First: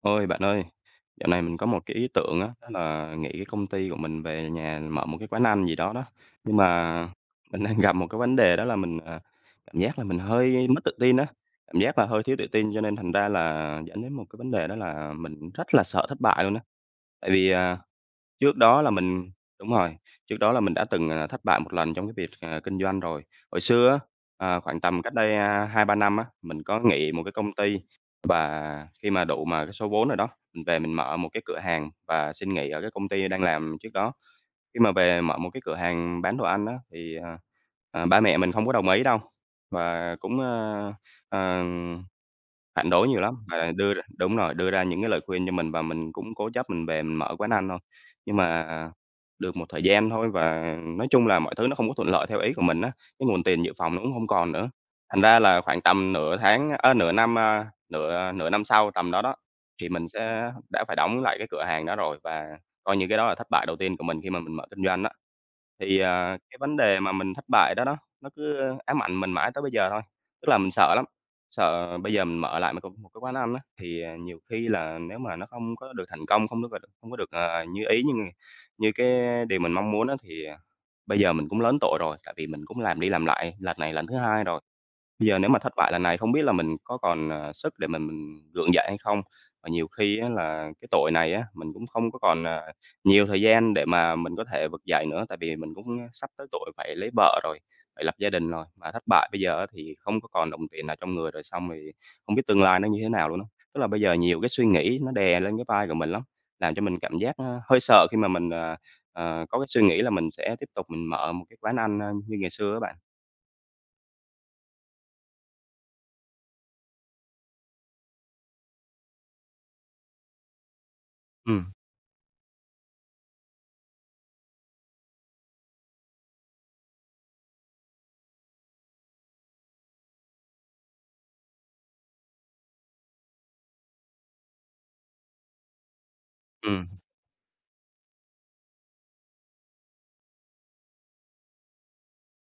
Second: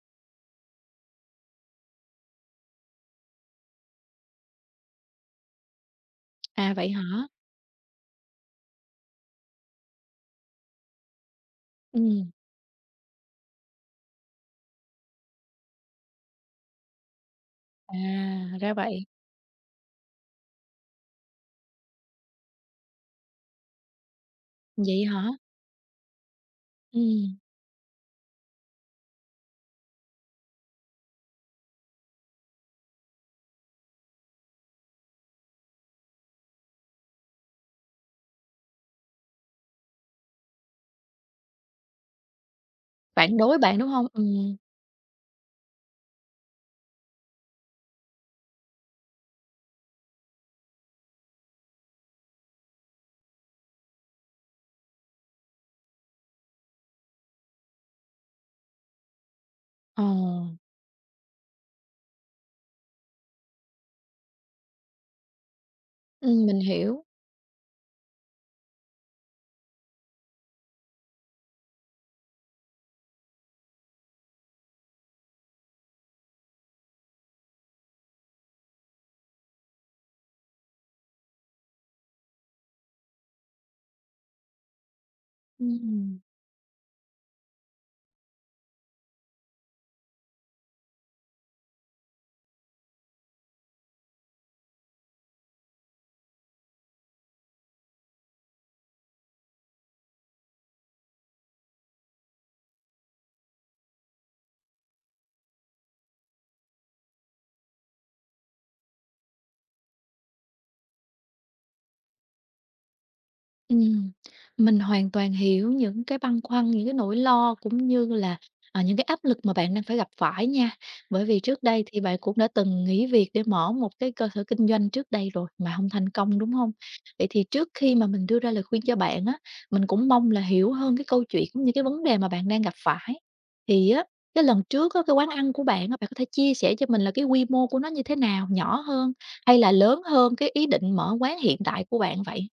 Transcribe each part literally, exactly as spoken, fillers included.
Ôi, bạn ơi, dạo này mình có một cái ý tưởng á, đó là nghỉ cái công ty của mình về nhà mở một cái quán ăn gì đó đó. Nhưng À, vậy mà hả? mình đang gặp một cái vấn đề đó là mình, à, cảm giác là mình hơi mất tự tin á, cảm giác là hơi Ừm, thiếu tự tin cho nên thành ra là dẫn đến một cái vấn đề đó là mình rất là sợ thất bại luôn á. Tại vì, à à, trước ra đó là vậy. mình đúng rồi, trước đó là mình đã từng, à, thất bại một lần trong cái việc, à, kinh doanh rồi. Hồi xưa á, à, khoảng tầm Vậy cách hả? đây, a, hai ba năm á, mình có nghỉ một cái Ừm, công ty và khi mà đủ mà cái số vốn rồi đó, mình về mình mở một cái cửa hàng và xin nghỉ ở cái công ty đang làm trước đó. Khi mà về mở một cái cửa hàng bán đồ ăn á, thì, à, à, ba mẹ mình không có đồng ý đâu và cũng, ơ, ờ phản đối nhiều lắm phản đối và bạn, đúng đưa ra hông? đúng rồi, Ừm, đưa ra những cái lời khuyên cho mình và mình cũng cố chấp mình về mình mở quán ăn thôi. Nhưng mà được một thời gian thôi và nói chung là mọi thứ nó không có thuận lợi theo ý của mình á, cái nguồn tiền dự phòng nó cũng không còn nữa. Thành ra là khoảng tầm nửa tháng ơ, nửa năm, a, nửa nửa năm sau tầm đó đó, thì ờ, mình sẽ đã phải đóng lại cái cửa hàng đó rồi và coi như cái đó là thất bại đầu tiên của mình khi mà mình mở kinh doanh đó thì, à, ừm, cái mình vấn đề hiểu. mà mình thất bại đó đó, nó cứ ám ảnh mình mãi tới bây giờ thôi. Tức là mình sợ lắm, sợ bây giờ mình mở lại một c một cái quán ăn á, thì, à, nhiều khi là nếu mà nó không có được thành công, không được không có được, ờ, như ý, như như cái điều mình mong muốn á, thì, à, bây giờ mình cũng lớn tuổi rồi, tại vì mình cũng làm đi làm lại lần này lần thứ hai rồi. Bây giờ nếu mà thất bại lần này Ừm. không biết là mình có còn, ờ, sức để mình mình gượng dậy hay không? Và nhiều khi á là cái tội này á, mình cũng không có còn, à, nhiều thời gian để mà mình có thể vực dậy nữa, tại vì mình cũng, sắp tới tuổi phải lấy vợ rồi, phải lập gia đình rồi. Mà thất bại bây giờ á thì không có còn đồng tiền nào trong người rồi xong thì không biết tương lai nó như thế nào luôn á. Tức là bây giờ nhiều cái suy nghĩ nó đè lên cái vai của mình lắm, làm cho mình cảm giác, a, hơi sợ khi mà mình, ờ, ờ, có cái suy nghĩ là mình sẽ tiếp tục mình mở một cái quán ăn, a, như ngày xưa á bạn. Ừm, mình hoàn toàn hiểu những cái băn khoăn, những cái nỗi lo cũng như là, à, những cái áp lực mà bạn đang phải gặp phải nha. Bởi vì Ừ, trước đây thì bạn cũng đã từng nghỉ việc để mở một cái cơ sở kinh doanh trước đây rồi mà không thành công, đúng không? Vậy thì trước khi mà mình đưa ra lời khuyên cho bạn á, mình cũng mong là hiểu hơn cái câu chuyện cũng như cái vấn đề mà bạn đang gặp phải. Thì á, cái lần trước á, cái quán ăn của bạn á, bạn có thể chia sẻ ừ. cho mình là cái quy mô của nó như thế nào? Nhỏ hơn hay là lớn hơn cái ý định mở quán hiện tại của bạn vậy?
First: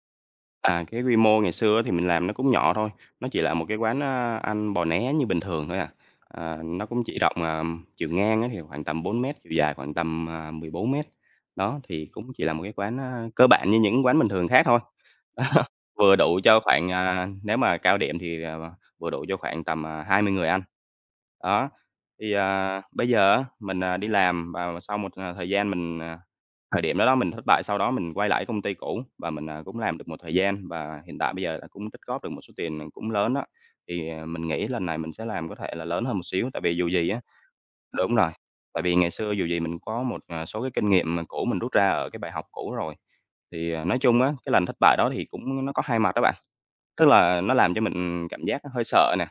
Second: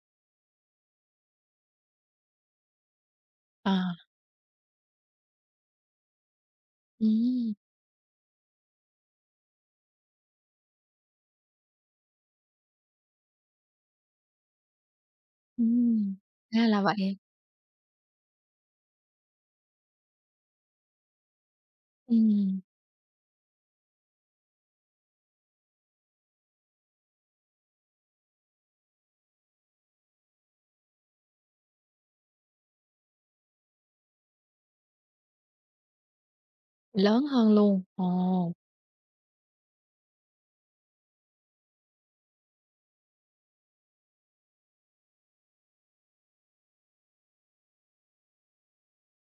À, cái quy mô ngày xưa thì mình làm nó cũng nhỏ thôi, nó chỉ là một Ờ. cái quán, a, ăn bò né như bình thường thôi à. À, nó cũng chỉ rộng, Ừm, à, chiều ngang á thì khoảng tầm bốn mét, chiều dài khoảng tầm, à, mười bốn mét, đó, thì cũng chỉ là một cái quán, a, cơ bản như những quán bình thường khác thôi. Đó, ừm, vừa đủ cho ra là khoảng, vậy. à, nếu mà cao điểm thì, ờ, vừa đủ cho khoảng tầm, à, hai mươi người ăn. Đó, thì, Ừm, à, bây giờ á, mình, à, đi làm và sau một, à, thời gian mình, à thời điểm đó đó mình thất bại, sau đó mình quay lại công ty cũ và mình, à, cũng làm được một thời gian và hiện tại bây giờ là cũng tích góp được một số tiền, cũng lớn đó. Thì, à, mình nghĩ lần này mình sẽ làm có thể là lớn hơn một xíu, tại vì dù gì á lớn hơn luôn. đúng rồi, Ồ, tại vì ngày xưa dù gì mình có một, à, số cái kinh nghiệm mà cũ mình rút ra ở cái bài học cũ rồi. Thì, à, nói chung á, cái lần thất bại đó thì cũng nó có hai mặt đó bạn, tức là nó làm cho mình cảm giác hơi sợ nè,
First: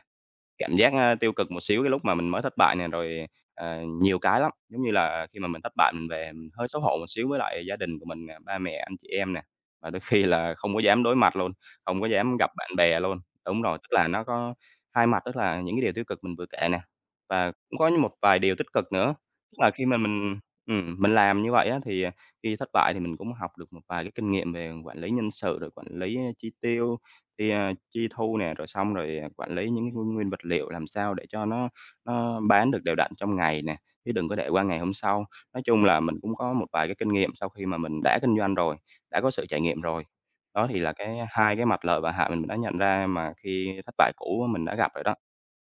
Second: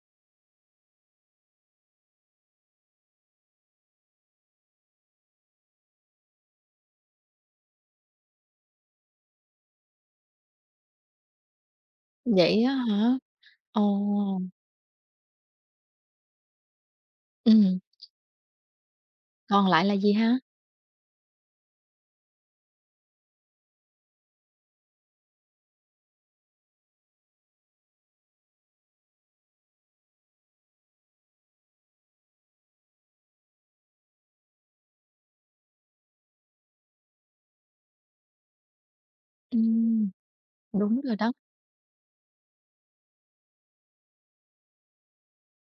cảm giác, a, tiêu cực một xíu cái lúc mà mình mới thất bại nè, rồi, ờ, nhiều cái lắm. Giống như là khi mà mình thất bại mình về mình hơi xấu hổ một xíu với lại gia đình của mình nè, ba mẹ, anh chị em nè, và đôi khi là không có dám đối mặt luôn, không có dám gặp vậy bạn á bè hả? luôn. Đúng rồi, Ồ, tức là nó có hai mặt, tức là những cái điều tiêu cực mình vừa kể nè, và cũng ừm, có một vài điều tích cực nữa. Tức còn là lại khi là mà gì ha? mình ừm, mình làm như vậy á, thì, à, khi thất bại thì mình cũng học được một vài cái kinh nghiệm về quản lý nhân sự, rồi quản lý chi tiêu, thì, à, chi thu nè, rồi xong rồi, à, quản lý những cái nguyên nguyên vật liệu làm sao để cho nó nó bán được đều đặn trong ngày nè, chứ đừng có để qua ngày hôm sau. Nói chung là mình cũng có một vài cái kinh nghiệm sau khi mà mình đã kinh doanh rồi, đã có sự trải nghiệm rồi. Ừm, Đó thì là đúng rồi cái đó. hai cái mặt lợi và hại mình đã nhận ra mà khi thất bại cũ á mình đã gặp rồi đó.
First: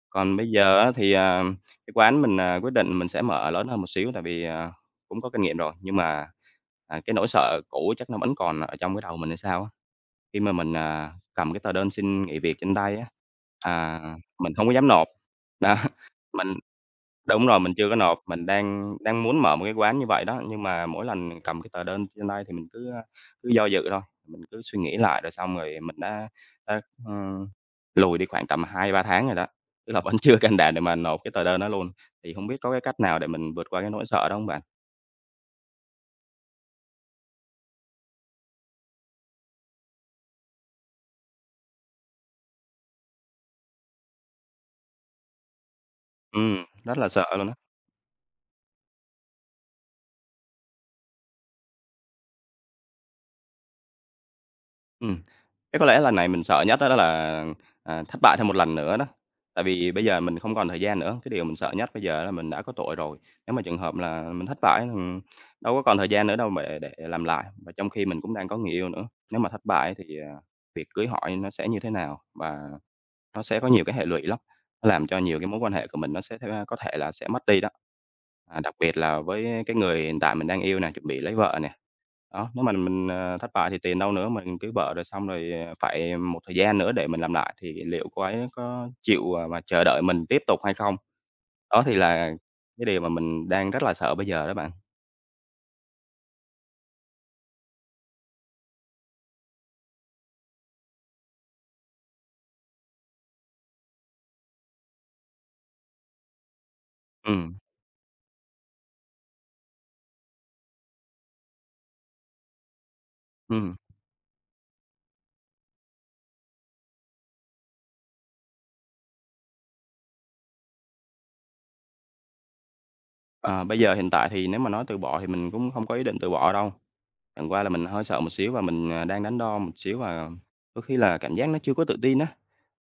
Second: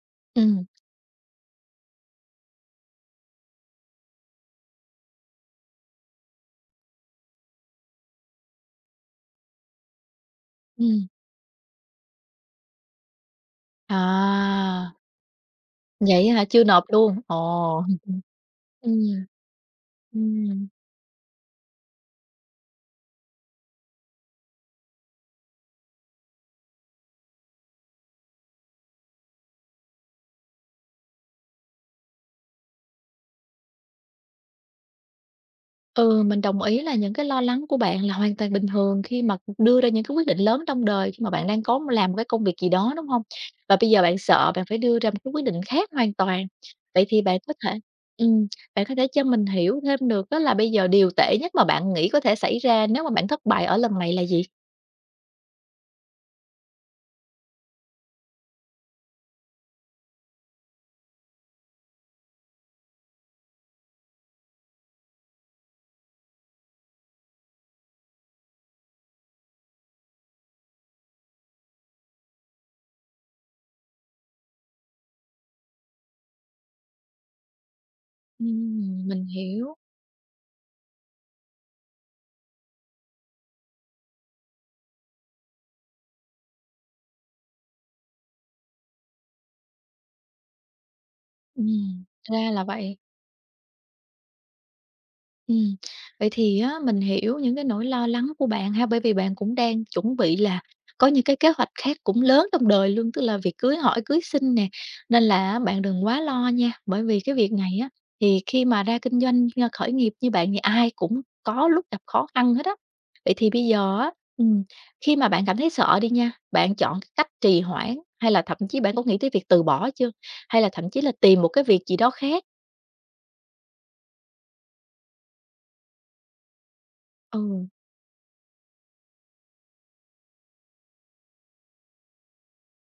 Còn bây Ừm, giờ á thì, à, cái quán mình, à, quyết định mình sẽ mở lớn hơn một xíu tại vì, à, cũng có kinh nghiệm rồi, nhưng mà, à, cái nỗi sợ cũ chắc nó vẫn còn ở trong cái đầu mình hay sao á. Khi mà mình, ừm, à, cầm cái tờ đơn xin nghỉ việc trên tay á, à, mình à, không có dám nộp. Đó. vậy á hả? Mình Chưa nộp luôn? đúng rồi, mình Ồ, chưa có ừm, nộp, mình đang đang ừm, muốn mở một cái quán như vậy đó, nhưng mà mỗi lần cầm cái tờ đơn trên tay thì mình cứ, a, cứ do dự thôi, mình cứ suy nghĩ lại rồi xong rồi mình đã đã, ừm, lùi đi khoảng tầm hai ba tháng rồi đó, tức là vẫn chưa can đảm để mà nộp cái tờ đơn đó luôn. Thì hông biết có cái cách nào để mình vượt qua cái nỗi sợ đó hông bạn? Ừ, mình đồng ý là những cái lo lắng của bạn là hoàn toàn bình thường khi mà đưa ra những cái quyết định lớn trong đời khi mà bạn đang có làm một cái công việc gì đó đúng không? Và bây giờ bạn sợ bạn phải đưa ra một cái quyết định khác hoàn toàn. Ừm, rất Vậy là thì sợ bạn luôn có á. thể ừm, bạn có thể cho mình hiểu thêm được đó là bây giờ điều tệ nhất mà bạn nghĩ có thể xảy ra nếu mà bạn thất bại ở lần này là gì? Ừm. Cái có lẽ lần này mình sợ nhất á đó là, à, thất bại thêm một lần nữa đó. Tại vì bây giờ mình không còn thời gian nữa, cái điều mình sợ nhất bây giờ là mình đã có tuổi rồi, nếu mà trường hợp là mình thất bại, thì đâu có còn thời gian nữa đâu mà để để làm lại. Và trong khi mình cũng đang có người yêu nữa, nếu mà thất bại thì, à, việc cưới hỏi nó sẽ như thế nào và nó sẽ có nhiều cái hệ lụy lắm, nó làm cho nhiều cái mối quan hệ của mình nó sẽ ờ, có thể là sẽ mất đi đó. À, đặc biệt Ừm, là mình với hiểu. cái người hiện tại mình đang yêu nè, chuẩn bị lấy vợ nè. Đó, nếu mà mình, ờ, thất bại thì tiền đâu nữa, mình cưới vợ rồi xong rồi, ờ, phải một thời gian nữa để mình làm lại thì liệu cô ấy có chịu, à, mà chờ đợi mình tiếp tục hay không? Đó thì Ừm, là ra là cái vậy. điều mà mình đang rất là sợ bây giờ đó bạn. Ừm, vậy thì á, mình hiểu những cái nỗi lo lắng của bạn ha, bởi vì bạn cũng đang chuẩn bị là có những cái kế hoạch khác cũng lớn trong đời luôn, tức là việc cưới hỏi, cưới xin nè, nên là bạn đừng quá lo nha, bởi vì cái việc Ừ. này á, thì khi mà ra kinh doanh, a, khởi nghiệp như bạn thì ai cũng có lúc gặp khó khăn hết á. Vậy thì bây ừm, giờ á, ừm, khi mà bạn cảm thấy sợ đi nha, bạn chọn cái cách trì hoãn hay là thậm chí bạn có nghĩ tới việc từ bỏ chưa? Hay là thậm chí là tìm một cái việc gì đó khác? ờ, Bây giờ hiện tại thì nếu mà nói từ bỏ thì mình cũng không có ý định từ bỏ đâu. Ừ, Chẳng qua là mình hơi sợ một xíu và mình, à, đang đắn đo một xíu và đôi khi là cảm giác nó chưa có tự tin á.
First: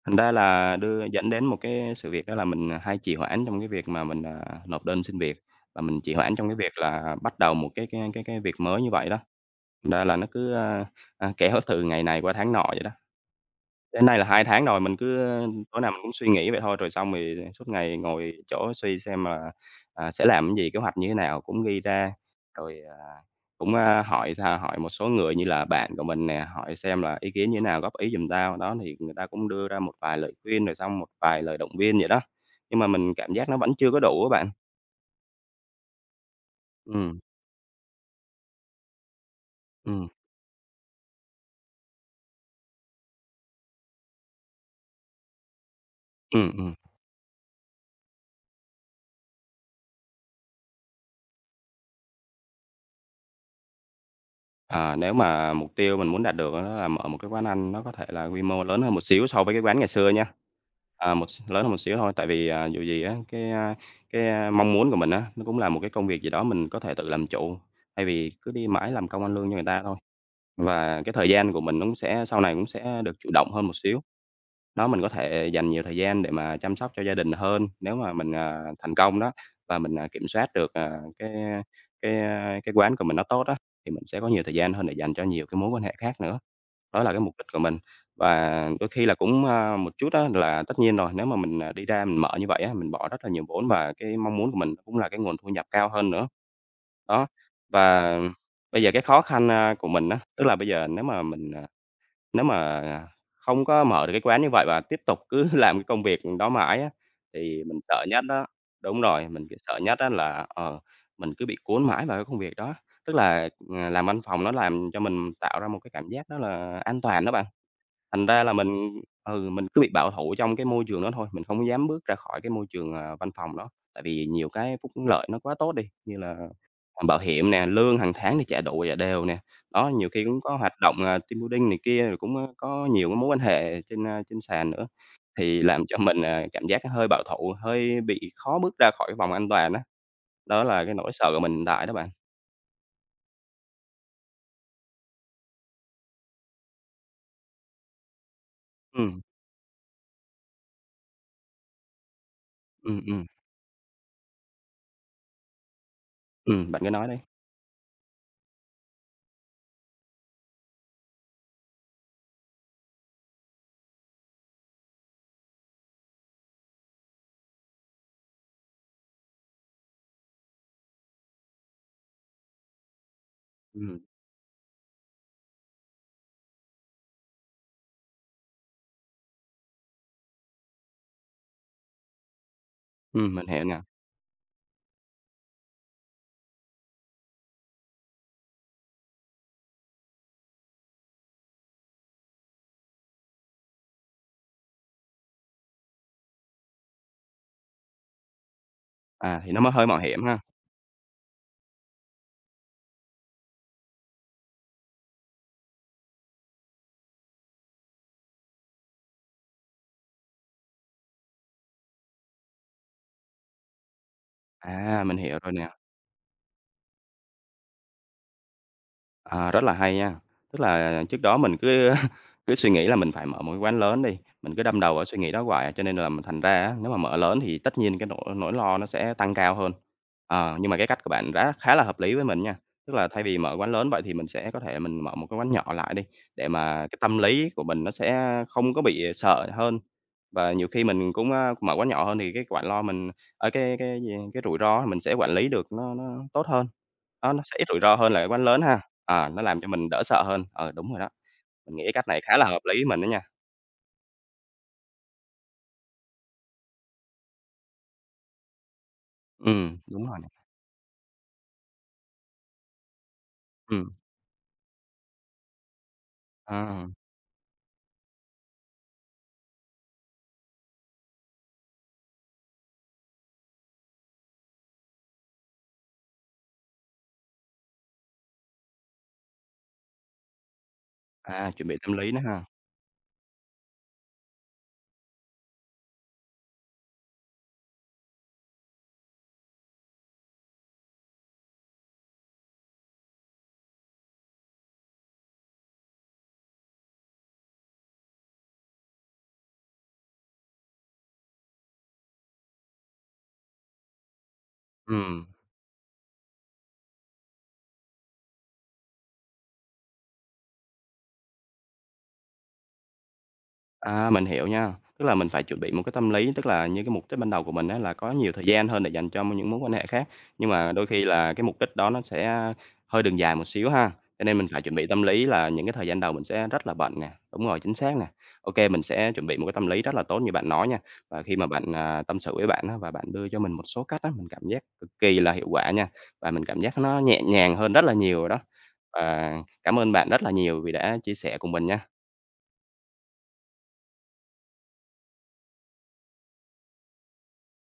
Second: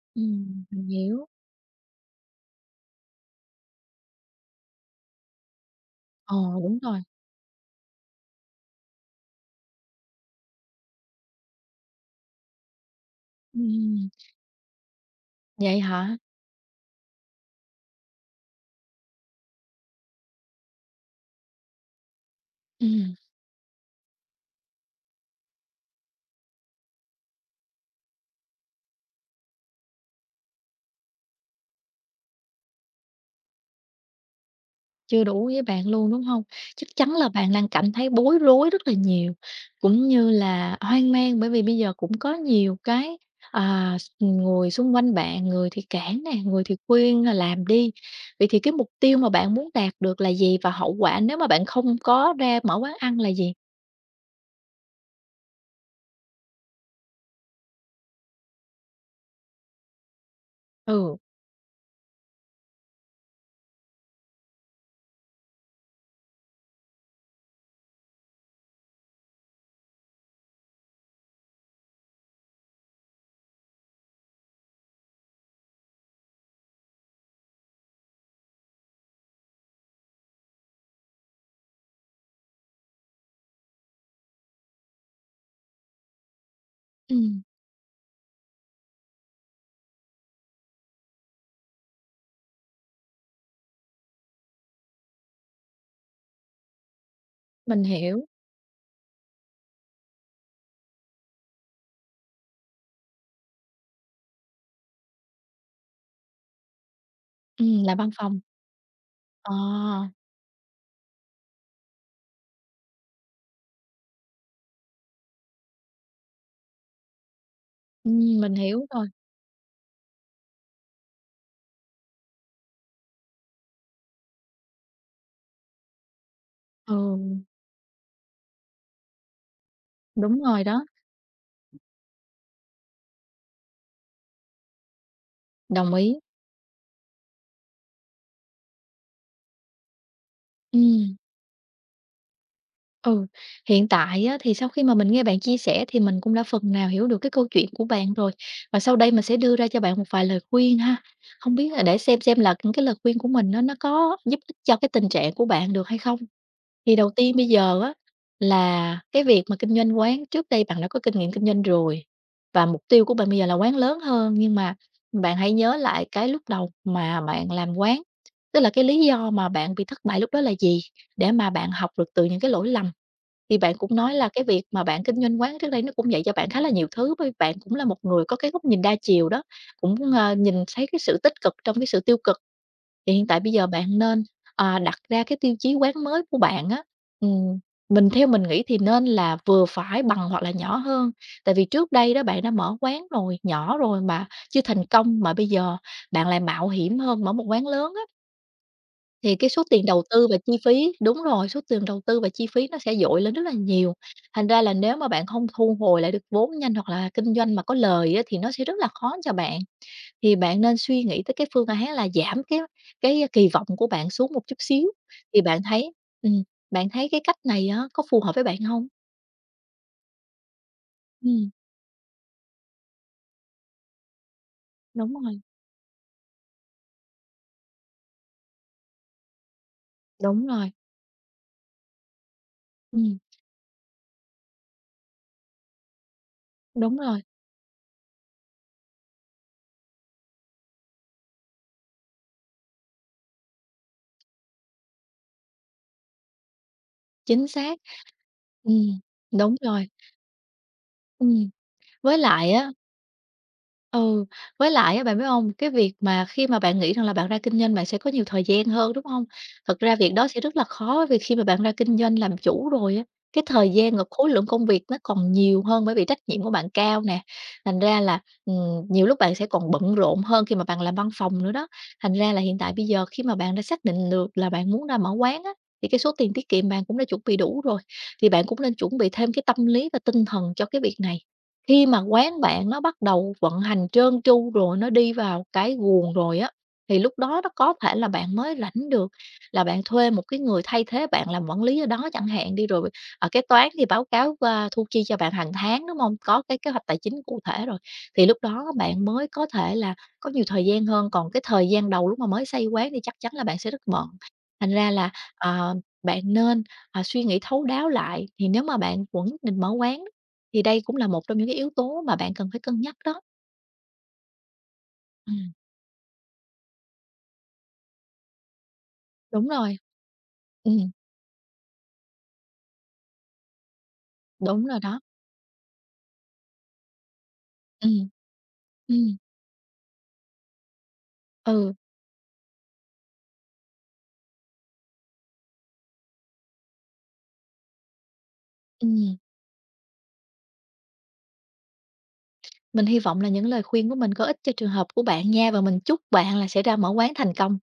Thành ra ừm, là mình đưa hiểu. dẫn đến một cái sự việc đó là mình, à, hay trì hoãn trong cái việc mà mình, à, nộp đơn xin việc, và mình trì Ờ, hoãn trong cái việc đúng rồi. là bắt đầu một cái cái cái cái việc mới như vậy đó. Thành ra là nó cứ, a, a, kéo từ ngày này qua tháng nọ vậy đó. Đến Ừm, nay là hai tháng rồi, mình cứ vậy tối nào mình cũng hả? suy nghĩ vậy thôi, rồi xong thì suốt ngày ngồi chỗ suy xem là, à, sẽ làm cái gì, kế hoạch như thế nào cũng ghi ra. Rồi, à, Ừm, cũng, a, hỏi thà hỏi một số người như là bạn của mình nè, hỏi xem là ý kiến như thế nào, góp ý giùm tao. Đó, thì người ta cũng đưa ra một vài lời khuyên, rồi xong một vài lời động viên vậy đó, nhưng mà mình cảm giác nó vẫn chưa có đủ á bạn. chưa đủ với bạn luôn, đúng hông? Chắc chắn Ừ là bạn đang cảm thấy bối rối rất là nhiều, ừ cũng như là hoang mang bởi vì bây giờ cũng có nhiều cái, à, s người xung quanh bạn, người thì cản nè, ừ. người thì Ừm. khuyên, là làm đi. Vậy thì cái mục tiêu mà bạn muốn đạt được là gì và hậu quả nếu mà bạn không có ra mở quán ăn là gì? Ờ, nếu mà mục tiêu mình muốn đạt được á đó là mở một cái quán ăn nó có thể là quy mô lớn hơn một xíu so với cái quán ngày xưa nha. À, Ừ, một s lớn hơn một xíu thôi, tại vì, à, dù gì á, cái, a, cái, a, mong muốn của mình á, nó cũng là một cái công việc gì đó mình có thể tự làm chủ, thay vì cứ đi mãi làm công ăn lương cho người ta thôi. Và cái thời gian của mình nó cũng sẽ sau này cũng sẽ được chủ động hơn một xíu, đó, mình có thể dành nhiều thời gian để mà chăm sóc cho gia đình hơn nếu mà mình, à, thành công đó, và mình, à, kiểm soát được, à, cái, cái, a, cái quán của mình nó tốt á, thì mình sẽ có nhiều thời gian hơn để dành cho nhiều cái mối quan hệ khác nữa. Đó là cái mục ừm, đích của mình. Và đôi khi là cũng, a, một chút á là tất nhiên rồi, nếu mà mình, à, đi ra mình mở như vậy á, mình bỏ rất là nhiều vốn và cái mong muốn của mình cũng là cái nguồn thu nhập cao hơn nữa. Đó, mình và hiểu, bây giờ cái khó khăn, a, của mình á, tức là bây giờ nếu mà mình, à nếu mà không có mở được cái quán như vậy và tiếp tục cứ làm cái công việc đó mãi á, thì mình ừm, làm sợ văn nhất phòng. đó, đúng rồi, mình Ờ, cứ sợ nhất đó là, ờ, mình cứ bị cuốn mãi vào cái công việc đó. Tức là, ờ, làm văn phòng nó làm cho mình tạo ra một cái cảm giác đó là an toàn đó bạn, thành ừm, ra là mình hiểu mình rồi. ừ, mình cứ bị bảo thủ trong cái môi trường đó thôi, mình không dám bước ra khỏi cái môi trường, ờ, văn phòng đó, tại vì nhiều cái phúc lợi nó quá tốt đi, như là Ừ, ờ, bảo hiểm nè, lương hàng tháng thì trả đủ trả đều nè. Đó, nhiều khi đúng cũng có rồi hoạt đó, động, à, team building này kia, rồi cũng, ơ, có nhiều cái mối quan hệ trên, a, trên sàn nữa, thì làm đồng cho ý. mình, à, cảm giác hơi bảo thủ, hơi bị khó bước ra khỏi cái vòng an toàn á. Đó là cái nỗi Ừm. sợ của mình hiện tại đó bạn. Ừ, hiện tại á, thì sau khi mà mình nghe bạn chia sẻ thì mình cũng đã phần nào hiểu được cái câu chuyện của bạn rồi. Và sau đây mình Ừm, sẽ đưa ra cho bạn một vài lời khuyên ha. Không biết là để xem xem là những cái lời ừm, khuyên ừm, của mình nó nó có giúp ích cho cái tình trạng của bạn được hay không. ừm, bạn cứ Thì nói đầu đi. tiên bây giờ á là cái việc mà kinh doanh quán trước đây bạn đã có kinh nghiệm kinh doanh rồi và mục tiêu của bạn bây giờ là quán lớn hơn nhưng mà bạn hãy nhớ lại cái lúc đầu mà bạn làm quán, tức là cái lý do mà bạn bị thất bại lúc đó là gì để mà bạn học được từ những cái lỗi lầm. Thì bạn cũng Ừm, nói là cái việc mà bạn kinh doanh quán trước đây nó cũng dạy cho bạn khá là nhiều thứ, bởi vì bạn cũng là một người có cái góc nhìn đa chiều đó, cũng, ờ, nhìn thấy cái sự tích cực trong cái sự tiêu cực. Thì hiện ừm, tại mình bây hiểu giờ nè. bạn nên, à, đặt ra cái tiêu chí quán mới của bạn á, ừm, mình theo mình nghĩ thì nên là vừa phải bằng hoặc là nhỏ hơn. Tại vì trước đây đó bạn đã mở quán rồi, nhỏ rồi mà chưa thành công, mà bây giờ bạn lại mạo hiểm hơn, mở một quán lớn á, thì À, cái thì nó số mới tiền hơi mạo đầu hiểm tư và ha. chi phí đúng rồi, số tiền đầu tư và chi phí nó sẽ dội lên rất là nhiều. Thành ra là nếu mà bạn không thu hồi lại được vốn nhanh hoặc là kinh doanh mà có lời á, thì nó sẽ rất là khó cho bạn. Thì bạn nên suy nghĩ tới cái phương án là giảm cái cái kỳ vọng của bạn xuống một chút xíu, À, mình hiểu thì rồi bạn nè. thấy ừm, bạn thấy cái cách này á, có phù hợp với bạn không? À, rất là hay nha. Tức là trước đó Ừm, mình cứ cứ suy nghĩ là mình phải mở một cái quán lớn đi, mình cứ đâm đầu vào đúng suy nghĩ rồi, đó hoài, cho nên là mình thành ra á, nếu mà mở lớn thì tất nhiên cái nỗi nỗi lo nó sẽ tăng cao hơn. đúng Ờ, nhưng rồi, mà cái cách của bạn đã khá là hợp lý với mình nha. Tức là ừm, thay vì mở quán lớn vậy thì mình sẽ có thể mình mở một cái quán nhỏ lại đi, để mà đúng cái tâm rồi, lý của mình nó sẽ không có bị sợ hơn. Và nhiều khi mình cũng, a, mở quán nhỏ hơn thì cái quản lo mình ờ, cái cái gì, cái rủi ro mình sẽ quản lý được nó nó tốt hơn, đó, nó chính sẽ ít xác, rủi ro hơn là cái quán lớn ha, ừm, à, nó đúng làm cho rồi, mình đỡ sợ hơn. Ờ, đúng rồi đó, ừm. mình nghĩ cái cách Với này khá là lại hợp á. lý với mình đó nha. Ừ, với lại á, bạn biết hông? Cái việc mà khi mà bạn nghĩ rằng là bạn ra kinh doanh bạn sẽ có nhiều thời gian hơn, đúng không? Ừm, Thật ra đúng việc rồi đó nè, sẽ rất là khó vì khi mà bạn ra kinh doanh làm chủ rồi á, cái thời ừm, gian và khối lượng công việc nó còn nhiều hơn bởi vì trách nhiệm của bạn à, cao nè, thành ra là, ừm, nhiều lúc bạn sẽ còn bận rộn hơn khi mà bạn làm văn phòng nữa đó. Thành ra là hiện tại bây giờ khi mà bạn đã xác định được là bạn muốn ra mở quán á, thì cái số tiền tiết kiệm bạn cũng đã chuẩn bị đủ rồi, thì bạn cũng nên chuẩn bị thêm cái tâm lý và tinh thần cho cái việc này. à, chuẩn bị Khi tâm mà lý nữa quán ha, bạn nó bắt đầu vận hành trơn tru rồi, nó đi vào cái guồng rồi á, thì lúc đó nó có thể là bạn mới rảnh được, là bạn thuê một cái người thay thế bạn làm quản lý ở đó chẳng hạn đi, rồi, ở kế toán thì báo cáo qua thu chi cho bạn hàng tháng, đúng không? Có cái kế hoạch tài chính cụ thể rồi, thì lúc đó bạn mới có thể là có nhiều thời gian hơn, còn cái thời gian đầu lúc mà mới xây quán thì chắc chắn là bạn sẽ rất bận. Thành ra là, ừm. ờ, bạn nên, ờ, suy nghĩ thấu đáo lại, thì nếu mà bạn vẫn định mở quán thì đây cũng là một trong những cái yếu tố mà bạn cần phải cân nhắc đó. À, mình hiểu nha. Tức là mình phải Ừm. chuẩn bị một cái tâm lý, tức là như cái mục đích ban đầu của mình á là có nhiều thời gian hơn để dành cho Đúng những mối quan rồi, hệ khác, nhưng mà đôi ừm, khi là cái mục đích đó nó sẽ hơi đường dài một xíu ha. Cho nên mình phải đúng chuẩn rồi bị đó. tâm lý là những cái thời gian đầu mình sẽ rất là bận nè, đúng rồi, chính xác nè. Ừm, Ok mình sẽ ừm, chuẩn bị một cái tâm lý rất là tốt như bạn nói nha. Và khi mà bạn, ừ, à, tâm sự với bạn á và bạn đưa cho mình một số cách á, mình cảm giác cực kỳ là hiệu quả nha, và mình cảm giác nó nhẹ nhàng hơn rất là nhiều rồi đó. ừm. Và cảm ơn bạn rất là nhiều vì đã chia sẻ cùng mình nha. Mình hy vọng là những lời khuyên của mình có ích cho trường hợp của bạn nha, và mình chúc bạn là sẽ ra mở quán thành công.